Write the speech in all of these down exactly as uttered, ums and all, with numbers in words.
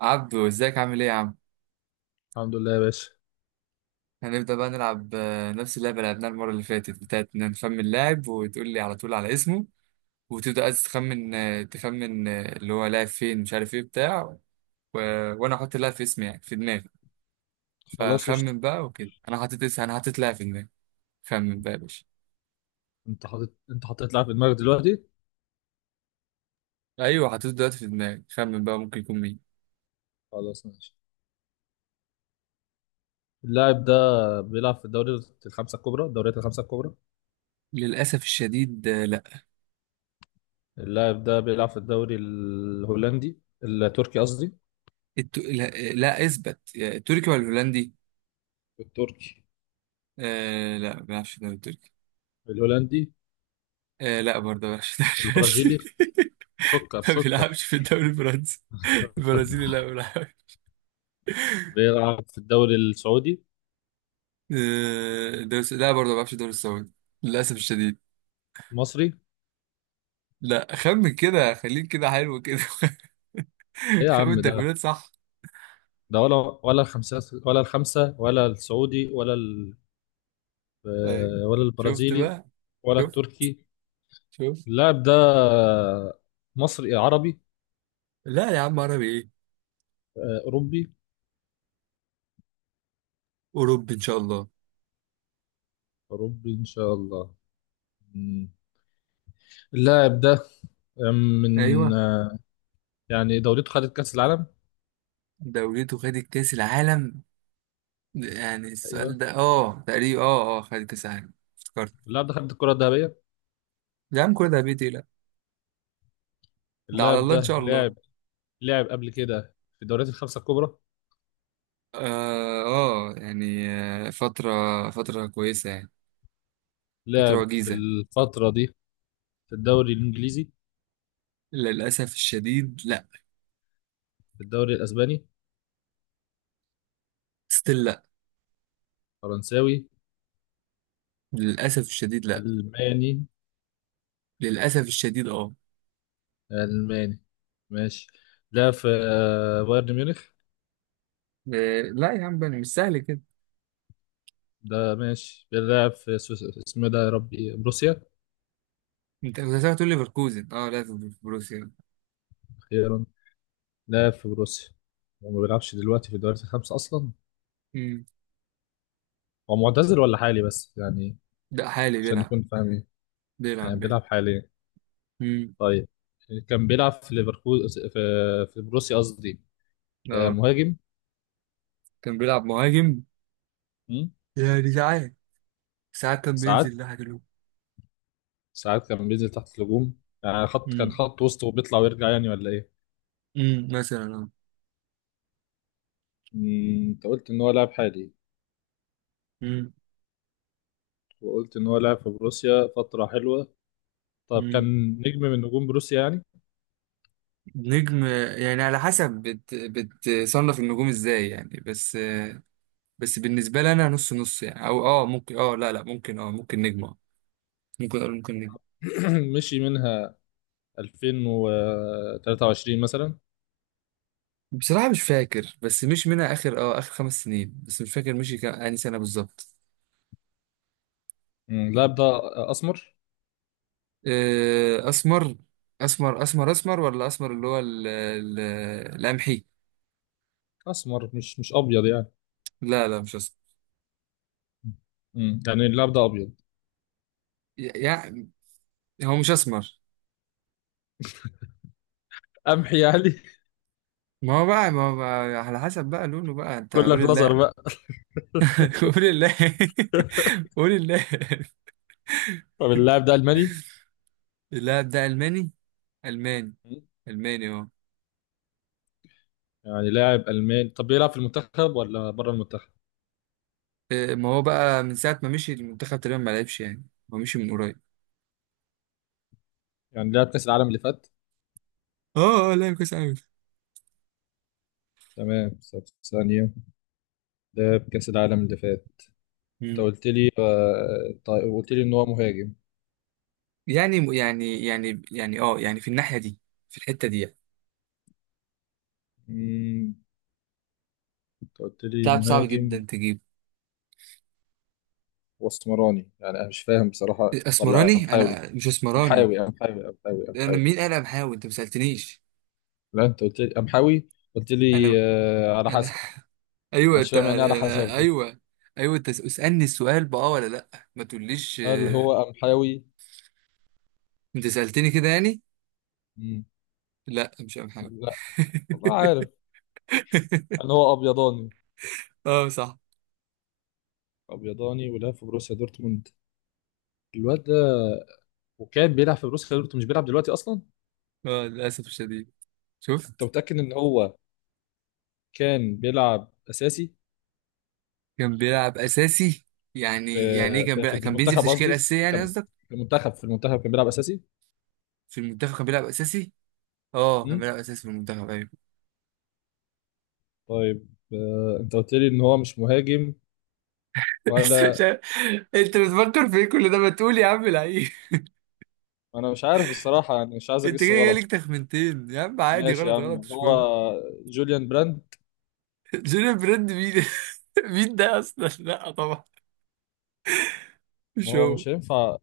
عبدو، ازيك عامل ايه يا عم؟ الحمد لله يا باشا. هنبدأ بقى نلعب، آه، نفس اللعبة اللي لعبناها المرة اللي فاتت بتاعت إن نخمن لاعب وتقول لي على طول على اسمه. وتبدأ عايز تخمن آه، تخمن آه، اللي هو لاعب فين، مش عارف ايه بتاع و... وانا احط اللاعب في اسمي، يعني في دماغي. خلاص قشطة. فخمن بقى وكده، انا حطيت اسم انا حطيت لاعب في دماغي. خمن بقى يا باشا. انت حاطط، انت حطيت لاعب في دماغك دلوقتي؟ ايوه حطيته دلوقتي في دماغي، خمن بقى ممكن يكون مين. خلاص ماشي. اللاعب ده بيلعب في الدوري الخمسة الكبرى، الدوريات الخمسة الكبرى. للأسف الشديد، آه، لا. اللاعب ده بيلعب في الدوري الهولندي، التركي قصدي، الت... لا، لا اثبت، يا التركي ولا الهولندي. التركي، آه لا، ما بيعرفش الدوري التركي. الهولندي، آه لا برضه، ما بيعرفش الدوري البرازيلي، الهولندي. سكر ما سكر. بيلعبش في الدوري الفرنسي، البرازيلي لا ما بيلعبش. بيلعب في الدوري السعودي، آه، الدوري الس- لا برضه، ما بيلعبش في الدوري السعودي، للأسف الشديد. المصري. لا، خمن كده، خليك كده، حلو كده. ايه يا خمن عم ده؟ تكوينات صح. ده ولا، ولا الخمسة، ولا الخمسة، ولا السعودي، ولا ال... ايوه. آه، ولا شفت البرازيلي، بقى؟ ولا شفت، التركي. شفت. اللاعب ده مصري، عربي؟ لا يا عم، عربي ايه؟ آه، أوروبي. أوروبي إن شاء الله. أوروبي إن شاء الله. مم. اللاعب ده من ايوه، آه، يعني دولته خدت كأس العالم؟ دولته خدت كأس العالم. يعني أيوه. السؤال ده اه تقريبا اه اه خدت كأس العالم، افتكرت. اللاعب ده خد الكرة الذهبية. يا عم كل ده بيتي، لا. ده على اللاعب الله إن ده شاء الله. لاعب، لاعب قبل كده في الدوريات الخمسة الكبرى. اه آه، يعني آه، فترة فترة كويسة يعني. فترة لاعب في وجيزة. الفترة دي في الدوري الإنجليزي، للأسف الشديد لا. في الدوري الأسباني، ستيل لا. فرنساوي، للأسف الشديد لا. ألماني. للأسف الشديد اه ألماني ماشي. لاعب في آه، بايرن ميونخ؟ آه، لا يا عم، بني مش سهل كده. ده ماشي بيلعب في سويس- اسمه إيه ده يا ربي؟ بروسيا. انت كنت هتقول لي ليفركوزن، اه لا، في بروسيا. ايرون، لا، في بروسيا. هو ما بيلعبش دلوقتي في الدوريات الخمسة أصلا؟ امم. هو معتزل ولا حالي بس يعني؟ ده حالي عشان بيلعب، نكون فاهمين، يعني بيلعب بيلعب. بيلعب حاليا؟ امم. طيب كان بيلعب في ليفركوز، في في بروسيا قصدي. آه، اه مهاجم. كان بيلعب مهاجم. مم. يعني ساعات، ساعات كان ساعات، بينزل ناحية الهجوم. ساعات كان بينزل تحت الهجوم، يعني خط، كان امم. خط وسط وبيطلع ويرجع يعني ولا ايه؟ امم مثلا اه مم، انت قلت ان هو لاعب حالي، وقلت ان هو لاعب في بروسيا فترة حلوة. طب كان امم. نجم من نجوم بروسيا يعني؟ نجم يعني، على حسب بت... بتصنف النجوم ازاي يعني، بس بس بالنسبة لي انا، نص نص يعني، او اه ممكن، اه لا لا ممكن، اه ممكن نجم، اه ممكن اقول ممكن نجم. مشي منها ألفين وتلاتة وعشرين مثلا؟ بصراحة مش فاكر، بس مش منها، اخر اه اخر خمس سنين، بس مش فاكر مشي كام، انهي سنة بالظبط. مم، اللاعب ده اسمر. آه، اسمر اسمر اسمر اسمر ولا اسمر، اللي هو ال... ال... القمحي. اسمر مش مش ابيض يعني. لا لا، مش اسمر مم، يعني اللاعب ده ابيض، يعني. هو مش اسمر. قمحي يعني؟ ما هو بقى، ما هو بقى، على حسب بقى لونه بقى، انت كلك قول لزر الله. بقى. قول الله. قول الله. طب اللاعب ده الماني؟ اللاعب ده ألماني. ألماني. مم. ألماني اه يعني لاعب الماني، طب بيلعب في المنتخب ولا بره المنتخب؟ آه، ما هو بقى من ساعة ما مشي المنتخب تقريبا ما لعبش يعني. هو مشي من قريب. يعني لعب كاس العالم اللي فات؟ اه، اه، لعب كويس أوي. تمام، طب ثانيه، لعب كاس العالم اللي فات؟ انت مم. قلت لي آه، طيب قلت لي ان هو مهاجم. يعني يعني يعني يعني اه يعني في الناحية دي، في الحتة دي يعني. مم، انت قلت لي لاعب صعب جدا مهاجم، تجيب. واسمراني يعني؟ انا مش فاهم بصراحه، ولا اسمراني؟ امحاوي، انا مش اسمراني. امحاوي، امحاوي، امحاوي، انا امحاوي؟ مين؟ انا بحاول، انت ما سألتنيش. لا انت قلت لي قمحاوي. قلت لي انا آه على انا حسب. ايوه، معرفش، انت فاهم يعني إيه على أنا- حسب دي؟ ايوه. ايوه، انت اسألني السؤال بقى ولا لا. ما تقوليش هل آه، هو قمحاوي؟ انت سألتني كده يعني؟ مم. لا، مش أنا بحاول. لا والله عارف. هل هو ابيضاني؟ اه صح. ابيضاني ولعب في بروسيا دورتموند، الواد ده. وكان بيلعب في بروسيا دورتموند، مش بيلعب دلوقتي اصلا. اه، للاسف الشديد. انت شفت. متاكد ان هو كان بيلعب اساسي كان بيلعب اساسي. في يعني، يعني ايه كان في في بيلعب؟ كان بينزل في المنتخب تشكيله قصدي، اساسيه يعني كان قصدك؟ في المنتخب، في المنتخب كان بيلعب اساسي؟ في المنتخب كان بيلعب اساسي. اه كان مم. بيلعب اساسي في المنتخب، ايوه. طيب آه انت قلت لي ان هو مش مهاجم بس ولا؟ مش عارف- انت بتفكر في ايه كل ده؟ ما تقول يا عم لعيب. انا مش عارف الصراحه يعني، مش عايز انت كده اجس جاي غلط. لك تخمنتين يا عم، عادي، ماشي يا غلط عم، غلط مش هو مهم. جوليان براند؟ جيرين بريند مين؟ مين ده اصلا؟ لا طبعا، ما مش هو هو. مش هينفع.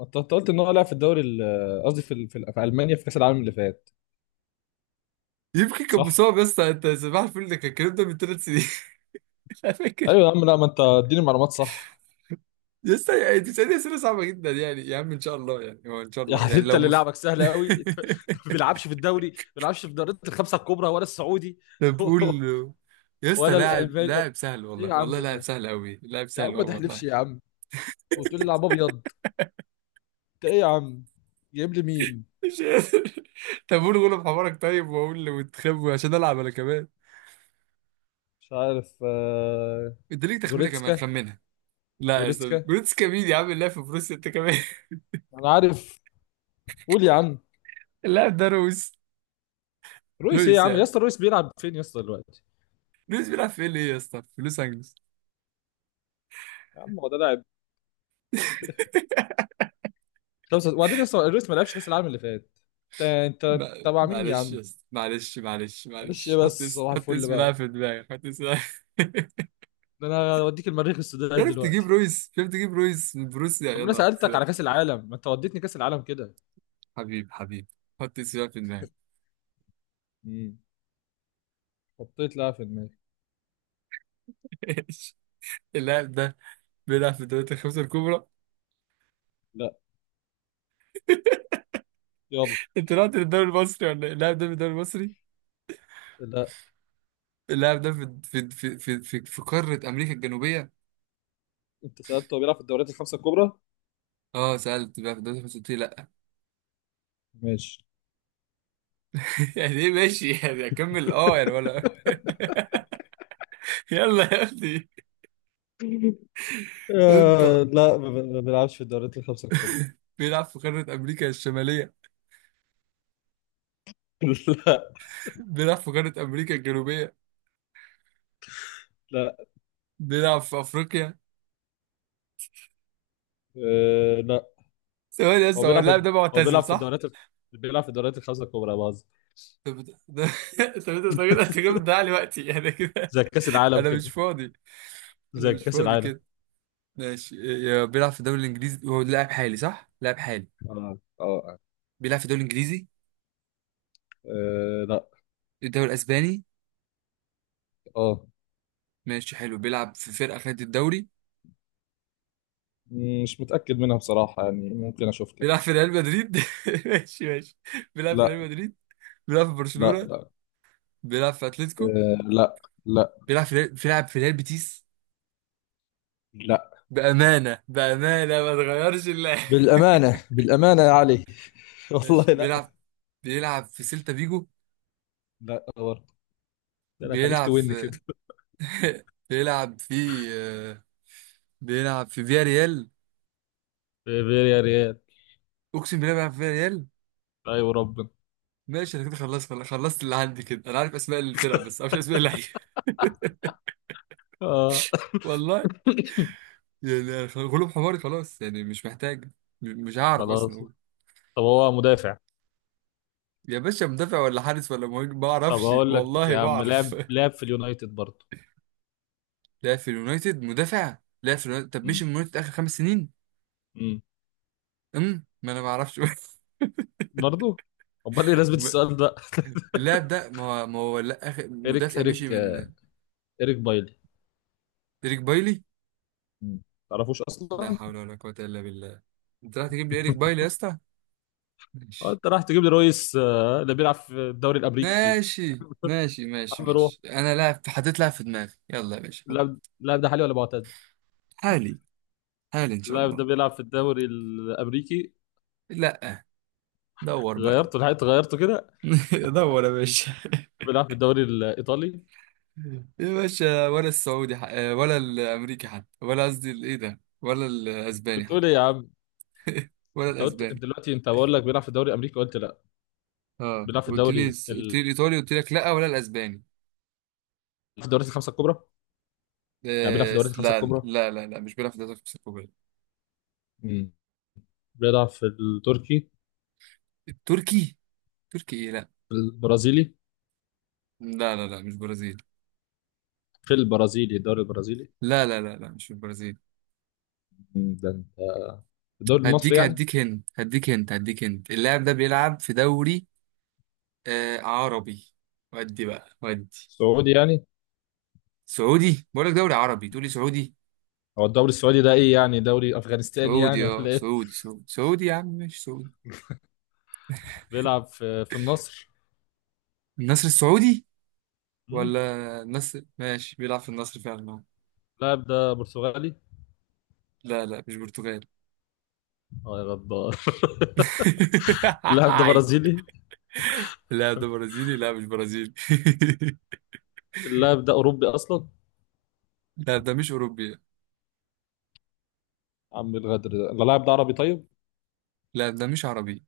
انت أنت قلت ان هو لعب في الدوري ال- قصدي في ال- في, ال- في المانيا في كاس العالم اللي فات. يمكن كان صح. مصاب يا اسطى، انت صباح الفل، ده كان الكلام ده من ثلاث سنين. انا فاكر. ايوه يا عم، لا ما انت اديني معلومات صح. لسه يعني، انت بتسألني اسئله صعبه جدا يعني يا عم، ان شاء الله يعني، هو ان شاء الله يعني يعني، انت لو اللي مس. لعبك سهل قوي. انت أنت ما بيلعبش في الدوري، ما بيلعبش في دوريات الخمسه الكبرى ولا السعودي طب قول يا اسطى. ولا لاعب الالماني. ايه لاعب سهل، يا والله عم والله لاعب ده؟ سهل قوي، لاعب يا سهل عم ما قوي تحلفش والله. يا عم، وتقول لي لعب ابيض. انت ايه يا عم، جايب لي مين؟ مش قادر. طب قول غلب حمارك، طيب، واقول له وتخبو عشان العب انا كمان. مش عارف. آه، انت ليك تخمينه كمان، جوريتسكا. خمنها. لا يا اسطى، جوريتسكا، جروتسكا مين يا عم؟ اللاعب في بروسيا انت كمان. انا عارف. قول يا عم. اللاعب ده رويس. رويس ايه يا رويس عم يا يعني اسطى؟ رويس بيلعب فين يا اسطى دلوقتي؟ رويس بيلعب في ال ايه يا اسطى، في لوس انجلوس. يا عم هو ده لاعب؟ خمسة- وبعدين يا اسطى رويس ما لعبش كاس العالم اللي فات. انت انت ما- تبع مين يا معلش يا عم؟ اسطى، معلش معلش معلش ايه معلش، حط بس، اسم صباح حط الفل اسم لاعب بقى. في دماغك، حط اسم لاعب. ده انا اوديك المريخ السوداني عرفت تجيب دلوقتي. رويس، عرفت تجيب رويس من بروسيا، طب ما انا يلا. سالتك على كاس العالم، ما انت وديتني كاس العالم كده. حبيب حبيب. حط اسم لاعب في دماغك. امم، حطيت لاعب في دماغي. ايش؟ اللاعب ده بيلعب في الدوريات الخمسة الكبرى. لا. يلا. انت رحت للدوري المصري ولا ايه؟ اللاعب ده في الدوري المصري. لا. اللاعب ده في في في في في, في قارة امريكا الجنوبية. انت سالته هو بيلعب في الدوريات الخمسه الكبرى. اه سألت بقى في الدوري الخمسة، قلت لي لا. ماشي. يعني ايه ماشي؟ يعني اكمل اه يعني، ولا؟ يلا يا ابني. انت آه لا، ما ب- ما بيلعبش في الدوريات الخمسة الكبرى. بيلعب في قارة امريكا الشمالية؟ لا. بيلعب في قارة أمريكا الجنوبية؟ لا. بيلعب في أفريقيا؟ آه لا. ثواني بس، هو هو بيلعب في، اللاعب ده هو معتزل بيلعب في صح؟ الدوريات ال- بيلعب في الدوريات الخمسة الكبرى باظ. طب ده ده. طب انت كده، انت كده بتضيع لي وقتي انا كده. زي كأس العالم انا كده. مش فاضي. انا زي مش كأس فاضي العالم. كده. ماشي. يا، بيلعب في الدوري الانجليزي، هو لاعب حالي صح؟ لاعب حالي. اه اه آه. بيلعب في الدوري الانجليزي. آه، لا. الدوري الاسباني. اه. ماشي حلو، بيلعب في فرقة خدت الدوري. مم، مش متأكد منها بصراحة يعني، ممكن أشوف بيلعب في لك. ريال مدريد. ماشي ماشي. بيلعب في ريال لا. مدريد. بيلعب في لا. برشلونة. لا. بيلعب في اتلتيكو. آه لا. لا. بيلعب في ريال- بيلعب في ريال بيتيس. لا. بأمانة بأمانة، ما تغيرش الله. بالأمانة بالأمانة يا علي. والله ماشي لا. بيلعب، بيلعب في سيلتا فيجو. لا برضه. ده انا خليك بيلعب توين في. كده. بيلعب في آه، بيلعب في فيا ريال. في فياريال. اقسم بالله بيلعب في فيا ريال. ايوه ربنا. ماشي، انا كده خلصت، خلصت خلصت اللي عندي كده. انا عارف اسماء الفرق بس ما اعرفش اسماء اللعيبه. اه. والله. يعني خ- غلوب حماري خلاص يعني، مش محتاج م- مش هعرف اصلا خلاص. اقول. طب هو مدافع؟ يا باشا، مدافع ولا حارس ولا مهاجم؟ ما طب اعرفش هقول لك والله يا ما عم، اعرف. لعب لعب في اليونايتد برضه. لا في اليونايتد مدافع؟ لا في اليونايتد، طب مش م. من اليونايتد اخر خمس سنين. م. امم. ما انا ما اعرفش. برضه؟ امال ايه لازمه م- السؤال ده؟ اللاعب ده ما هو، ما هو لا، اخر ايريك، مدافع مشي ايريك، آه، من. ايريك بايلي. إيريك بايلي؟ ما تعرفوش لا اصلا. حول ولا قوة إلا بالله. أنت رايح تجيب لي إيريك بايلي يا اسطى؟ اه ماشي انت راح تجيب لي رويس آه، اللي بيلعب في الدوري الامريكي. ماشي ماشي ماشي عم روح. ماشي أنا لاعب، حطيت لاعب في دماغي، يلا يا باشا، حط. لا لا، ده حالي ولا معتزل؟ حالي. حالي إن شاء لا ده الله. بيلعب في الدوري الامريكي. لا. دور بقى. غيرته، لحقت غيرته كده. دور يا باشا. بيلعب في الدوري الايطالي. يا باشا، ولا السعودي ح... ولا الأمريكي حتى، ولا قصدي الإيه ده، ولا الأسباني بتقول ايه يا حتى. عم؟ ولا انت قلت الأسباني. دلوقتي، انت بقول لك بيلعب في الدوري الامريكي، قلت لا. اه بيلعب في قلت لي، الدوري قلت لي ال... الايطالي، قلت لك لا، ولا الاسباني. في الدوريات الخمسه الكبرى؟ يعني بيلعب في آه الدوريات الخمسه لا الكبرى. لا لا لا، مش بيلعب في الدوري السعودي. مم. بيلعب في التركي، التركي؟ تركي ايه؟ لا في البرازيلي، لا لا لا، مش برازيل. في البرازيلي، الدوري البرازيلي. لا لا لا لا، مش في البرازيل. مم، ده الدوري المصري هديك يعني؟ هديك هند هديك هند هديك هند اللاعب ده بيلعب في دوري آه عربي. ودي بقى، ودي. السعودي يعني. سعودي؟ بقول لك دوري عربي تقول لي سعودي. هو الدوري السعودي ده ايه، يعني دوري افغانستاني سعودي يعني اه ولا ايه؟ سعودي سعودي سعودي يا عم، مش سعودي. بيلعب في في النصر. النصر السعودي. مم. ولا النصر، ماشي، بيلعب في النصر فعلا. اللاعب ده برتغالي؟ لا لا مش برتغالي. اه يا غدار. اللاعب ده برازيلي؟ لا ده برازيلي، لا مش برازيلي. اللاعب ده اوروبي اصلا؟ لا ده مش أوروبي. عم الغدر ده. اللاعب ده عربي طيب؟ لا ده مش عربي.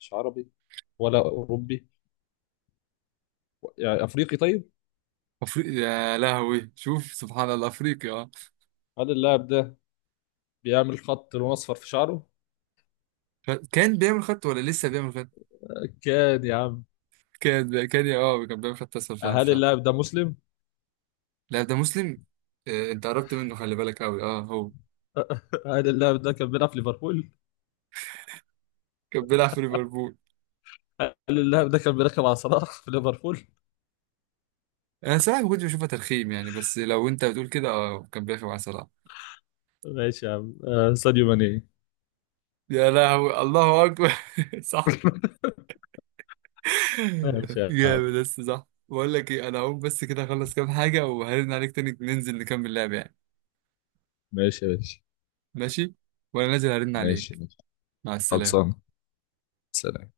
مش عربي ولا اوروبي، يعني افريقي طيب. أفريقي؟ يا لهوي شوف سبحان الله، أفريقيا اه هل اللاعب ده بيعمل خط لون اصفر في شعره؟ ف- كان بيعمل خط ولا لسه بيعمل خط؟ كان يا عم. كان، كان اه كان بيعمل خط أصلا فعلا هل فعلا. اللاعب ده مسلم؟ لا ده مسلم. آه، أنت قربت منه، خلي بالك أوي، اه هو. هل اللاعب ده كان بيلعب في ليفربول؟ كان بيلعب في ليفربول. هل اللاعب ده كان بيركب على صلاح في ليفربول؟ أنا صراحة ما كنتش بشوفها ترخيم يعني، بس لو أنت بتقول كده اه كان بيلعب مع صلاح. ماشي يا عم. آه، ساديو ماني. يا لهوي الله أكبر. صح. ماشي يا عم. جامد بس صح، بقول لك ايه، انا هقوم بس كده، اخلص كام حاجة وهرن عليك تاني، ننزل نكمل لعب يعني. ماشي يا باشا. ماشي. وانا نازل هرن ماشي عليك. ماشي. مع السلامة. خلصان. سلام.